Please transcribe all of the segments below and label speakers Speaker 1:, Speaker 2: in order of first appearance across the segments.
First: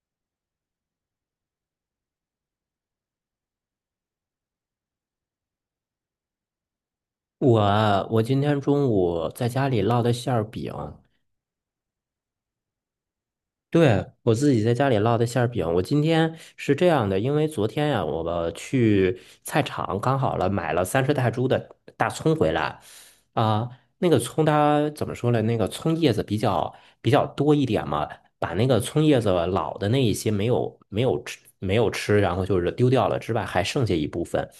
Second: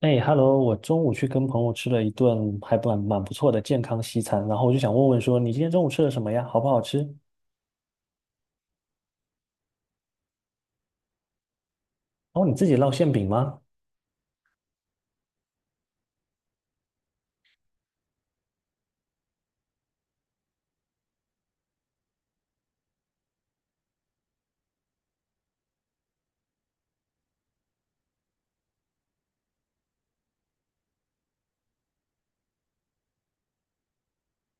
Speaker 1: 哎，Hello，我中午去跟朋友吃了一顿还蛮不错的健康西餐，然后我就想问问说，你今天中午吃了什么呀？好不好吃？
Speaker 2: 我今天中午在家里烙的馅儿饼，
Speaker 1: 哦，你自己烙馅饼吗？
Speaker 2: 对，我自己在家里烙的馅儿饼。我今天是这样的，因为昨天呀、我去菜场刚好了买了30泰铢的大葱回来，啊、那个葱它怎么说呢？那个葱叶子比较多一点嘛，把那个葱叶子老的那一些没有吃，然后就是丢掉了之外，还剩下一部分。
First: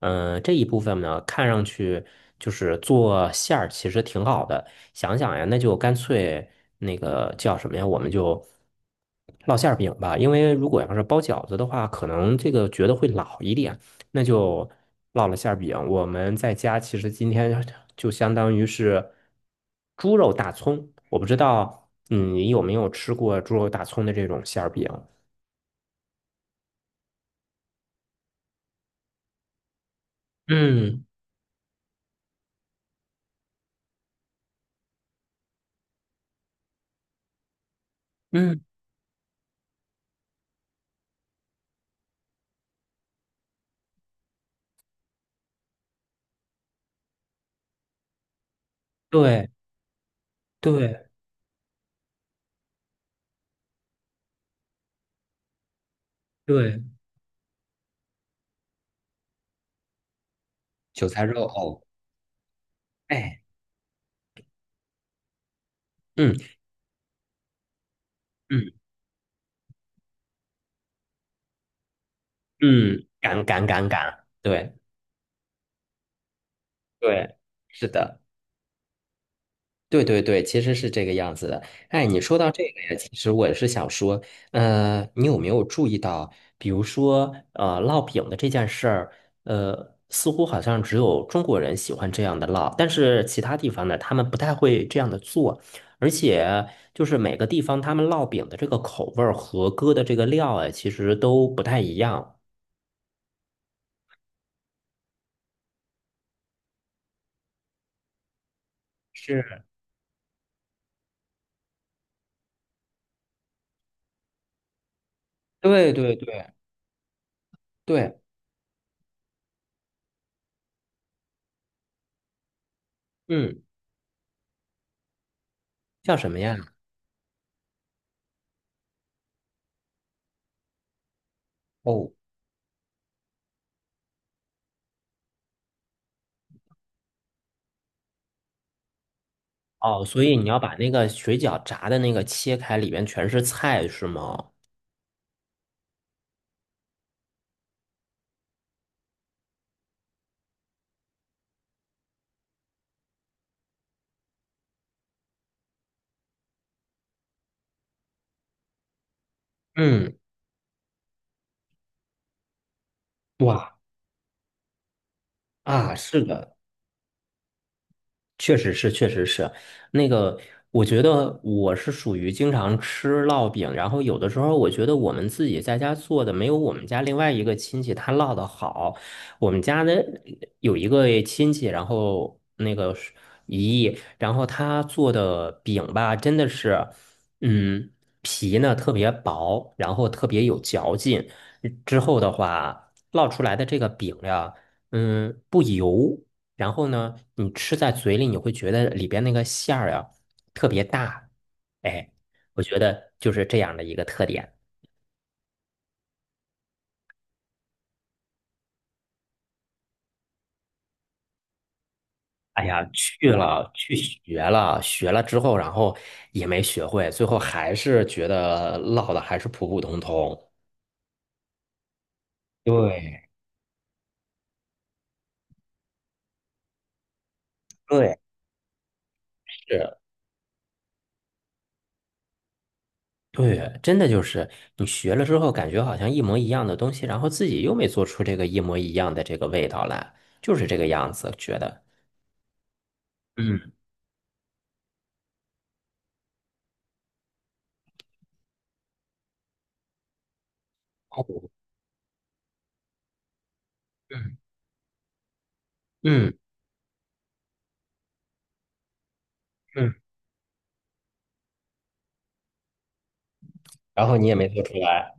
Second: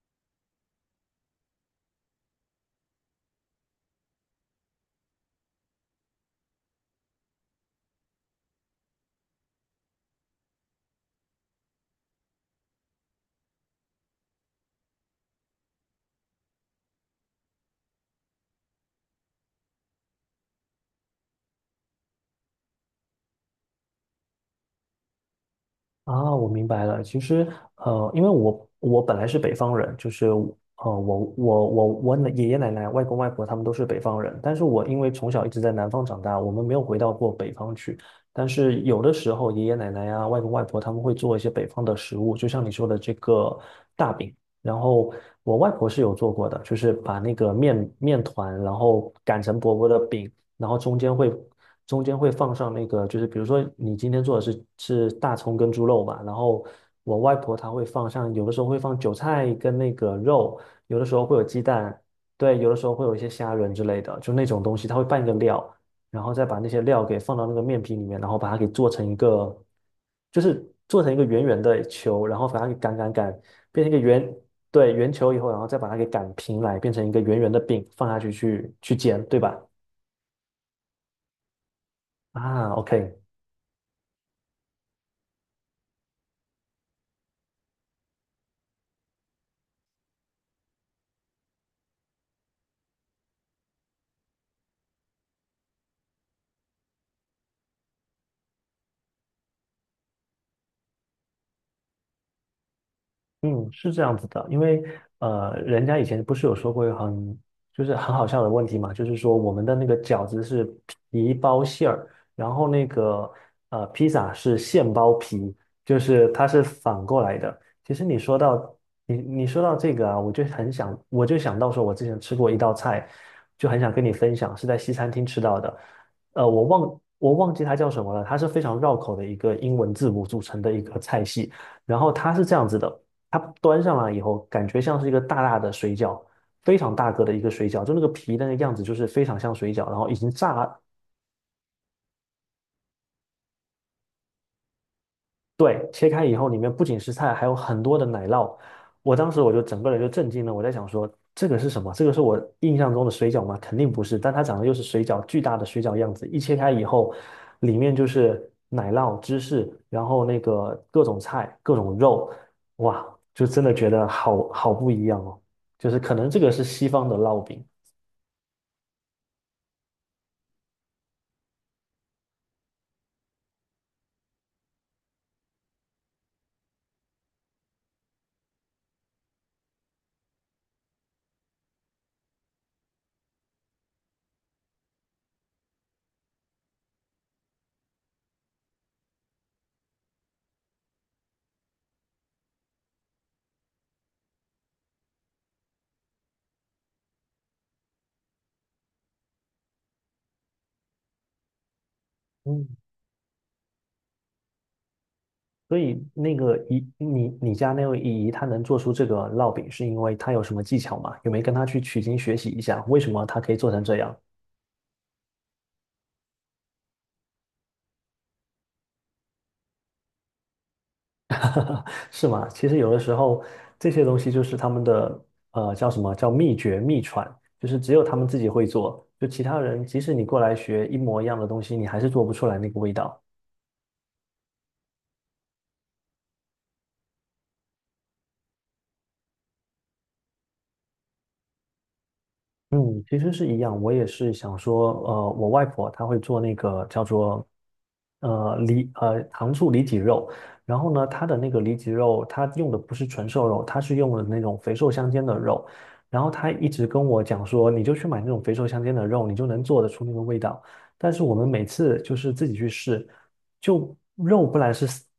Speaker 2: 这一部分呢，看上去就是做馅儿，其实挺好的。想想呀，那就干脆那个叫什么呀？我们就烙馅儿饼吧，因为如果要是包饺子的话，可能这个觉得会老一点，那就烙了馅儿饼。我们在家其实今天 就相当于是猪肉大葱，我不知道，你有没有吃过猪肉大葱的这种馅儿饼？
Speaker 1: 啊，我明白了。其实，因为我本来是北方人，就是
Speaker 2: 嗯
Speaker 1: 我爷爷奶奶、外公外婆他们都是北方人，但是我因为从小一直在南方长大，我们没有回到过北方去。但
Speaker 2: 嗯，
Speaker 1: 是有的时候，爷爷奶奶呀、外公外婆他们会做一些北方的食物，就像你说的这个大饼。然后我外婆是有做过的，就是把那个面团，然后擀
Speaker 2: 对
Speaker 1: 成薄薄的饼，然后
Speaker 2: 对
Speaker 1: 中间会放上那个，就是比如说你今天做的是大葱跟猪肉吧，然后
Speaker 2: 对，
Speaker 1: 我外婆她会放像有的时候会放韭菜跟那个肉，有的
Speaker 2: 韭
Speaker 1: 时
Speaker 2: 菜
Speaker 1: 候会有
Speaker 2: 肉
Speaker 1: 鸡
Speaker 2: 藕，
Speaker 1: 蛋，对，有的时候会有一些
Speaker 2: 哎，
Speaker 1: 虾仁之类的，就那种东西，她会拌一个料，然后再
Speaker 2: 嗯
Speaker 1: 把那些料给放到那个面皮里面，然后把它给
Speaker 2: 嗯
Speaker 1: 做成一个，就是做成一个圆圆的球，然后把它给擀
Speaker 2: 嗯，
Speaker 1: 擀擀，
Speaker 2: 敢敢敢
Speaker 1: 变成一个
Speaker 2: 敢，
Speaker 1: 圆，
Speaker 2: 对
Speaker 1: 对，圆球以后，然后再把它给擀平来，变成一个
Speaker 2: 对，
Speaker 1: 圆圆的饼，
Speaker 2: 是
Speaker 1: 放下
Speaker 2: 的。
Speaker 1: 去去去煎，对吧？
Speaker 2: 对对对，其实是这个样子的。哎，你说到这
Speaker 1: 啊
Speaker 2: 个呀，其
Speaker 1: ，OK。
Speaker 2: 实我是想说，你有没有注意到，比如说，烙饼的这件事儿，似乎好像只有中国人喜欢这样的烙，但是其他地方呢，他们不太会这样的做，而且就是每个地方他们烙饼的这个口味儿和搁的这个料啊，其实都不太一样。
Speaker 1: 嗯，是这样子的，因为人家以前不是有说过一个就是很好笑的问题嘛，就是说我
Speaker 2: 是，
Speaker 1: 们的那个饺子是皮包馅儿，然后那个披萨是馅包皮，
Speaker 2: 对
Speaker 1: 就
Speaker 2: 对
Speaker 1: 是它
Speaker 2: 对
Speaker 1: 是反过来的。其实
Speaker 2: 对，
Speaker 1: 你你说到这个啊，我就想到说，我之前吃过一道菜，
Speaker 2: 嗯，
Speaker 1: 就很想跟你分享，是在西餐厅吃到的。
Speaker 2: 叫什么
Speaker 1: 呃，
Speaker 2: 呀？
Speaker 1: 我忘记它叫什么了，它是非常绕口的一个英文字母组成的一个菜系，然
Speaker 2: 哦。
Speaker 1: 后它是这样子的。它端上来以后，感觉像是一个大大的水饺，非常大个的一个水饺，就那个皮那个样子就是非常像水饺，然
Speaker 2: 哦，
Speaker 1: 后已
Speaker 2: 所
Speaker 1: 经
Speaker 2: 以你
Speaker 1: 炸
Speaker 2: 要把
Speaker 1: 了，
Speaker 2: 那个水饺炸的那个切开，里面全是菜，是吗？
Speaker 1: 对，切开以后里面不仅是菜，还有很多的奶酪。我当时整个人就震惊了，我在想说这个是什么？这个是我印象中的水饺吗？肯定不是，但它长得又是水饺，巨大的水饺样子，一切开以后，里面就是奶酪、芝士，然
Speaker 2: 嗯，
Speaker 1: 后那个各种菜、各种肉，哇，就真的
Speaker 2: 哇
Speaker 1: 觉得好不一样哦。就
Speaker 2: 啊，
Speaker 1: 是可
Speaker 2: 是
Speaker 1: 能这个
Speaker 2: 的，
Speaker 1: 是西方的烙饼。
Speaker 2: 确实是，确实是，那个，我觉得我是属于经常吃烙饼，然后有的时候我觉得我们自己在家做的没有我们家另外一个亲戚他烙的好。我们家的有一个亲戚，然后那个是姨姨然后他做的饼吧，真的是，嗯，皮呢特别薄，然后特别有嚼劲。之后的话，烙出来的这个饼呀，不油。然后呢，你吃在嘴里，你会觉得里边那个馅儿呀特别大，哎，我
Speaker 1: 嗯，
Speaker 2: 觉得就是这样的一个特点。
Speaker 1: 所以那个姨，你家那位姨姨，她能做出这个烙饼，是因为她有什么技巧吗？有没有跟她去取经学习一
Speaker 2: 哎
Speaker 1: 下，
Speaker 2: 呀，
Speaker 1: 为什么
Speaker 2: 去
Speaker 1: 她可以
Speaker 2: 了
Speaker 1: 做成
Speaker 2: 去
Speaker 1: 这样？
Speaker 2: 学了，学了之后，然后也没学会，最后还是觉得烙的还是普普通通。
Speaker 1: 是吗？其实有的时
Speaker 2: 对
Speaker 1: 候这些东西就是他们的叫什么叫秘诀秘传，就是只有他
Speaker 2: 对
Speaker 1: 们自己会做，就其他人
Speaker 2: 是，
Speaker 1: 即使你过来学一模一样的东西，你还是做不出来那个味道。
Speaker 2: 对，真的就是你学了之后，感觉好像一模一样的东西，然后自己又没做出这个一模一样的这个味道来，就是这个样子，觉得。
Speaker 1: 嗯，其实是一
Speaker 2: 嗯，
Speaker 1: 样，我也是想说，呃，我外婆她会做那个叫做，呃，糖醋里脊肉，然后呢，她的那
Speaker 2: 好
Speaker 1: 个里脊肉，她用的不是纯瘦肉，她是用的
Speaker 2: 嗯
Speaker 1: 那种肥瘦相间的肉，然后
Speaker 2: 嗯
Speaker 1: 她一直跟我讲说，你就去买那种肥瘦相间的肉，你就能做得
Speaker 2: 嗯。
Speaker 1: 出那个味道。但是我们每次就是自己去试，就
Speaker 2: 然后你也
Speaker 1: 肉
Speaker 2: 没
Speaker 1: 不
Speaker 2: 做出
Speaker 1: 然是，
Speaker 2: 来，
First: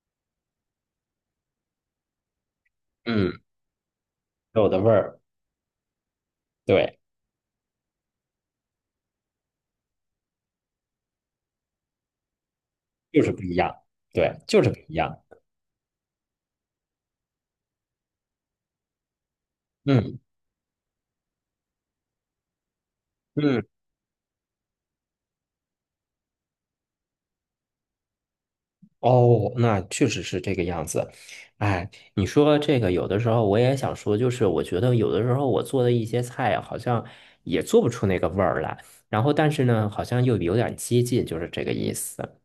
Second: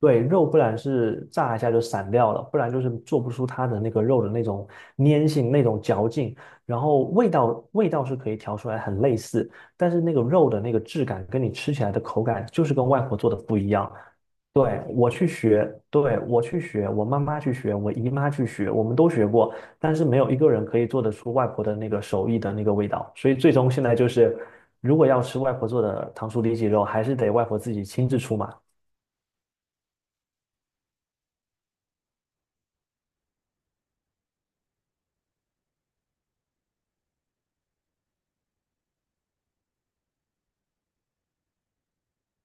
Speaker 1: 对，肉不然是炸一下就散掉了，不然就是做不
Speaker 2: 嗯，
Speaker 1: 出它的那个肉的那种
Speaker 2: 肉的味儿，
Speaker 1: 粘性、那种嚼劲。然
Speaker 2: 对，
Speaker 1: 后味道是可以调出来很类似，但是那个肉的那个质感跟你吃起来的口感就是跟外婆
Speaker 2: 就是
Speaker 1: 做的
Speaker 2: 不一
Speaker 1: 不一
Speaker 2: 样，
Speaker 1: 样。
Speaker 2: 对，就是不
Speaker 1: 对，
Speaker 2: 一
Speaker 1: 我
Speaker 2: 样，
Speaker 1: 去学，对，我去学，我妈妈去学，我姨妈去学，我们都学过，但是
Speaker 2: 嗯
Speaker 1: 没有一个人可以做得出外婆的那个手艺的那个味道。所以最
Speaker 2: 嗯，
Speaker 1: 终现在就是，如果要吃外婆做的糖醋里脊肉，还是得外婆自己亲自出马。
Speaker 2: 哦，那确实是这个样子，哎，你说这个有的时候我也想说，就是我觉得有的时候我做的一些菜好像也做不出那个味儿来，然后但是呢，好像又有点接近，就是这个意思。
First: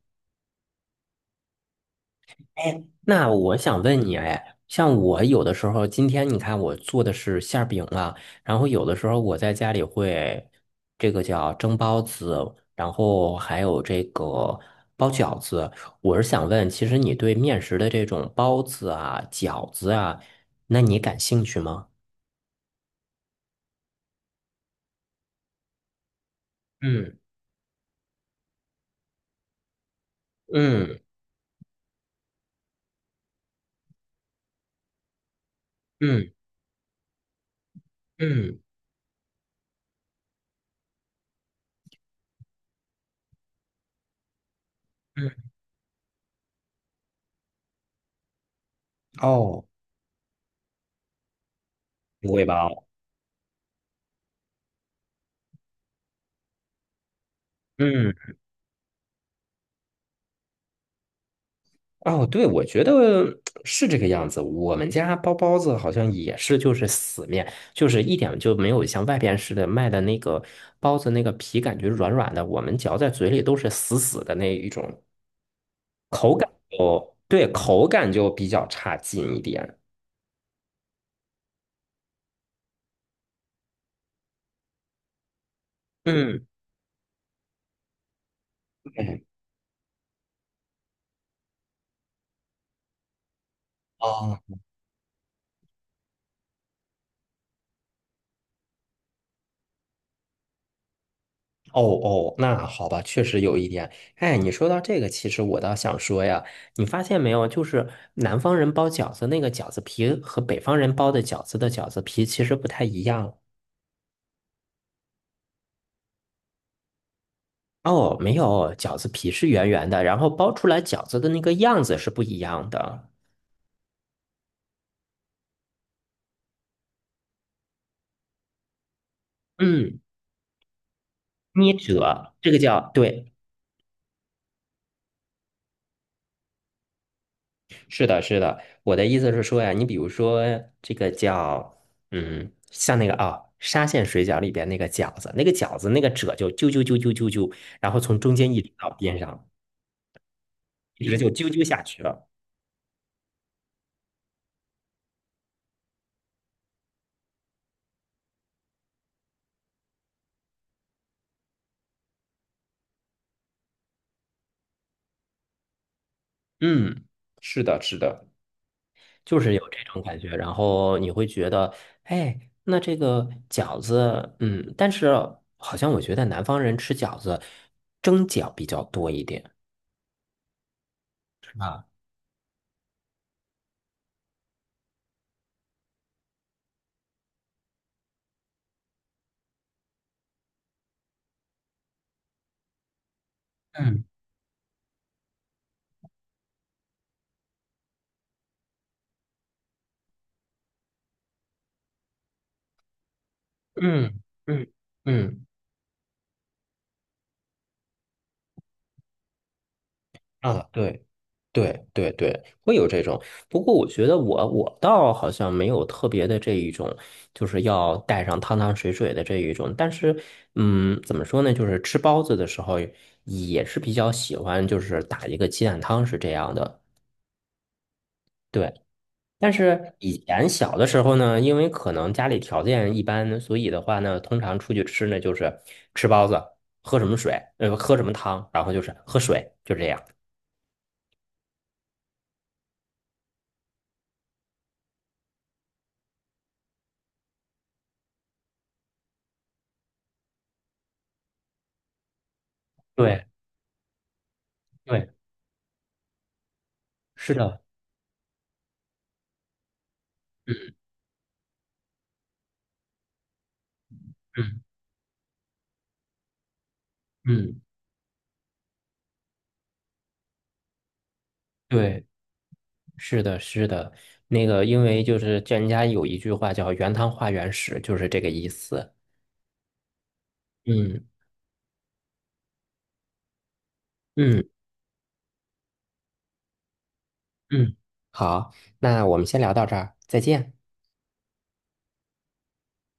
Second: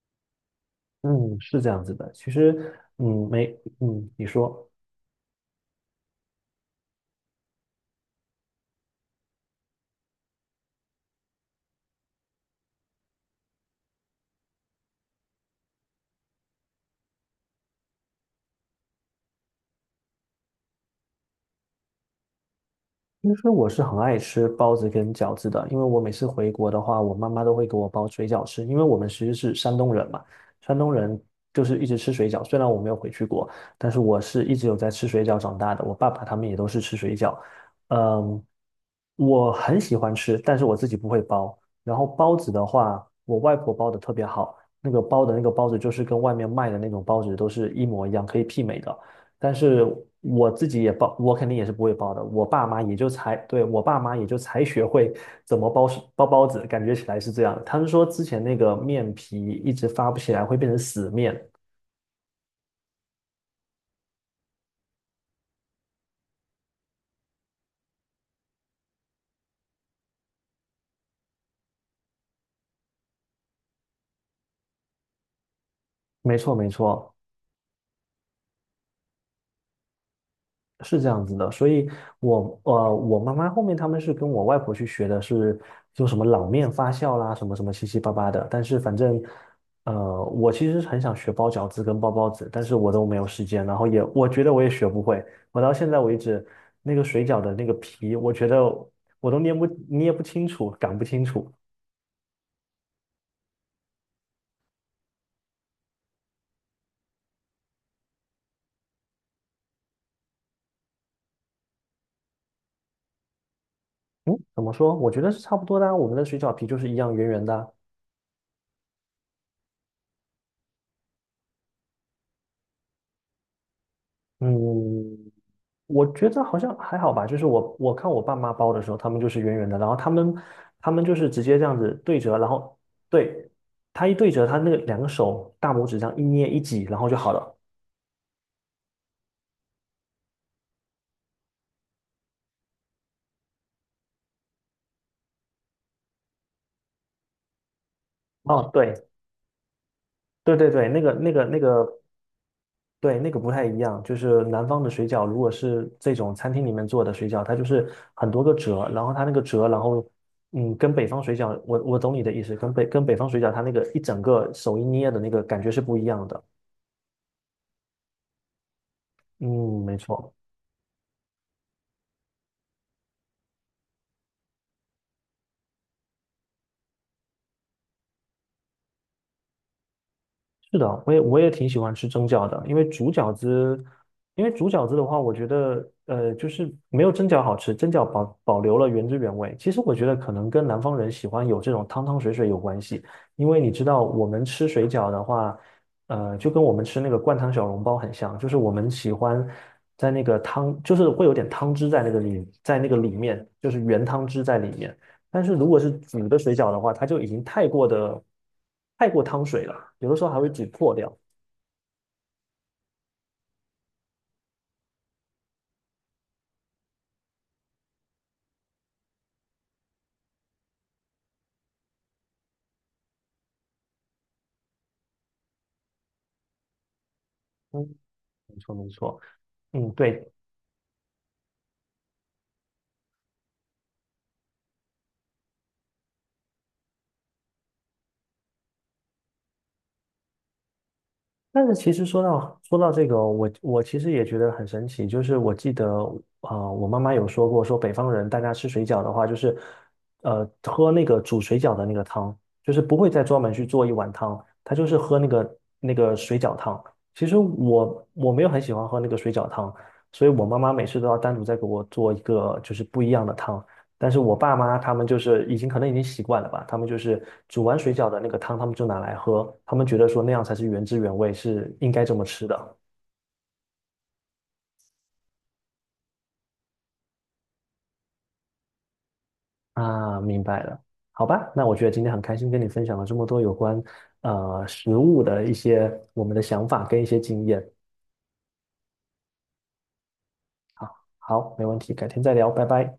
Speaker 1: 嗯，是这样子的。其实，嗯，
Speaker 2: 那
Speaker 1: 没，
Speaker 2: 我想问
Speaker 1: 嗯，
Speaker 2: 你，
Speaker 1: 你
Speaker 2: 哎，
Speaker 1: 说。
Speaker 2: 像我有的时候，今天你看我做的是馅儿饼啊，然后有的时候我在家里会这个叫蒸包子，然后还有这个包饺子。我是想问，其实你对面食的这种包子啊、饺子啊，那你感兴趣吗？
Speaker 1: 其实我是很爱吃包子跟饺子的，因为我每次回国的话，我
Speaker 2: 嗯
Speaker 1: 妈妈都会给我包水饺吃，因为我们其实是山东人嘛，山东
Speaker 2: 嗯
Speaker 1: 人就是一直吃水饺。虽然我没有回去过，但是我是一直有在吃水饺长大的，我爸爸
Speaker 2: 嗯
Speaker 1: 他们也都是吃水饺。嗯，
Speaker 2: 嗯
Speaker 1: 我很喜欢吃，但是我自己不会包。然后包子的话，我外婆包的特别好，那个包
Speaker 2: 嗯，
Speaker 1: 的那个包子就是跟外面卖的那种包子都是一模一样，可以媲美的。但
Speaker 2: 哦，
Speaker 1: 是我自己也包，我肯定也是不会包的。
Speaker 2: 不会
Speaker 1: 我爸妈
Speaker 2: 包，
Speaker 1: 也就才，对，我爸妈也就才学会怎么包包子，感觉起来是这样。他们说
Speaker 2: 嗯。
Speaker 1: 之前那个面皮一直发不起来，会变成死面。
Speaker 2: 哦，对，我觉得是这个样子。我们家包包子好像也是，就是死面，就是一点就没有像外边似的卖的那个包子那个皮感觉软软的，我们嚼在嘴里都是死死的那一种。
Speaker 1: 没错，没错。
Speaker 2: 对，口感就比较差劲一点。
Speaker 1: 是这样子的，所以我妈妈后面他们是跟我外婆去学的是，就什么
Speaker 2: 嗯，
Speaker 1: 老面发酵啦，什么什么七七八八的。但是反
Speaker 2: 嗯，
Speaker 1: 正，呃，我其实很想学包饺子跟包包子，但是我都没有时间，然后我
Speaker 2: 哦，
Speaker 1: 觉得我也学不会。我到现在为止，那个水饺的那个皮，我觉得我都捏不清楚，擀不清楚。
Speaker 2: 哦哦，那好吧，确实有一点。哎，你说到这个，其实我倒想说呀，你发现没有，就是南方人包饺子那个饺子皮和北方人包的饺子的饺子皮其实不太一样。
Speaker 1: 嗯，怎么说？我觉得是差不多的啊，我们的水饺皮就是一样圆圆的啊。
Speaker 2: 哦，没有，饺子皮是圆圆的，然后包出来饺子的那个样子是不一样的。
Speaker 1: 嗯，我觉得好像还好吧，就是我看我爸妈包的时候，他们就是圆圆的，然后
Speaker 2: 嗯，
Speaker 1: 他们就是直接这
Speaker 2: 捏
Speaker 1: 样子对
Speaker 2: 褶，
Speaker 1: 折，然
Speaker 2: 这个
Speaker 1: 后
Speaker 2: 叫，对，
Speaker 1: 对，他一对折，他那个两个手大拇指这样一捏一挤，然后就好了。
Speaker 2: 是的，是的。我的意思是说呀，你比如说这个叫，像那个啊，沙县水饺里边那个饺子，那个饺子那个褶就揪揪揪揪揪揪，然后从中间一
Speaker 1: 哦，
Speaker 2: 直到
Speaker 1: 对
Speaker 2: 边上，
Speaker 1: 对对对，
Speaker 2: 一直就揪
Speaker 1: 那
Speaker 2: 揪下
Speaker 1: 个，
Speaker 2: 去了。
Speaker 1: 对，那个不太一样，就是南方的水饺，如果是这种餐厅里面做的水饺，它就是很多个折，然后它那个折，然后嗯，跟北方水饺，我懂你的意思，跟北方水饺，它那个一整个手一捏的那个感觉是不一样的。
Speaker 2: 嗯，是的，是的。就是有这
Speaker 1: 嗯，没
Speaker 2: 种感觉，
Speaker 1: 错。
Speaker 2: 然后你会觉得，哎，那这个饺子，但是好像我觉得南方人吃饺子蒸饺比较多一点。
Speaker 1: 是的，我也挺喜欢吃蒸饺的，因为煮饺子的话，我觉得呃，就是没有蒸饺好吃，蒸饺保留了原汁原味。其实我觉得可能跟南方人喜欢有这种汤汤水水有关系，因为你知
Speaker 2: 嗯
Speaker 1: 道我们吃水饺的话，呃，就跟我们吃那个灌汤小笼包很像，就是我们喜欢在那个汤，就是会有点汤汁在那个里，在那个里面，就是原
Speaker 2: 嗯
Speaker 1: 汤汁在
Speaker 2: 嗯
Speaker 1: 里面。但
Speaker 2: 嗯，
Speaker 1: 是如果是煮的水饺的话，它就已经太过汤水了，有的时候还会煮
Speaker 2: 啊，
Speaker 1: 破
Speaker 2: 对，
Speaker 1: 掉。
Speaker 2: 对对对，会有这种。不过我觉得我倒好像没有特别的这一种，就是要带上汤汤水水的这一种。但是，怎么说呢？就是吃包子的时候也是比较喜欢，就是打一个鸡蛋汤是这样的。
Speaker 1: 嗯，没
Speaker 2: 对。
Speaker 1: 错没错。
Speaker 2: 但
Speaker 1: 嗯，
Speaker 2: 是以
Speaker 1: 对，
Speaker 2: 前小的时候呢，因为可能家里条件一般，所以的话呢，通常出去吃呢就是吃包子，喝什么水，喝什么汤，然后就是喝水，就这样。
Speaker 1: 但是其实说到这个哦，我其实也觉得很神奇，就是我记得我妈妈有说过，说北方人大家吃水饺的话，就是喝那个煮水饺的那个汤，就是不会
Speaker 2: 对
Speaker 1: 再专门去做一碗汤，他就是
Speaker 2: 对，
Speaker 1: 喝那个水饺汤。其
Speaker 2: 是
Speaker 1: 实
Speaker 2: 的，
Speaker 1: 我没有很喜欢喝那个水饺汤，所以我妈妈
Speaker 2: 嗯
Speaker 1: 每次都要单独再给我做一个就是不一样的汤。但是我爸
Speaker 2: 嗯
Speaker 1: 妈他们就是可能已经习惯了吧，他们就是
Speaker 2: 嗯，
Speaker 1: 煮完水饺的那个汤，他们就拿来喝，他们觉得说那样才是原汁原味，是应
Speaker 2: 对，
Speaker 1: 该这么吃的。
Speaker 2: 是的，是的，那个因为就是叫人家有一句话叫"原汤化原食"，就是这个意思。
Speaker 1: 啊。明白了，
Speaker 2: 嗯
Speaker 1: 好吧，那我觉得今天很开心跟你分享了这么多有关
Speaker 2: 嗯
Speaker 1: 食物的一些我们的想法跟一些经验。
Speaker 2: 嗯，好，那我们先聊到这儿，再见。
Speaker 1: 好，好，没问题，改天再聊，拜拜。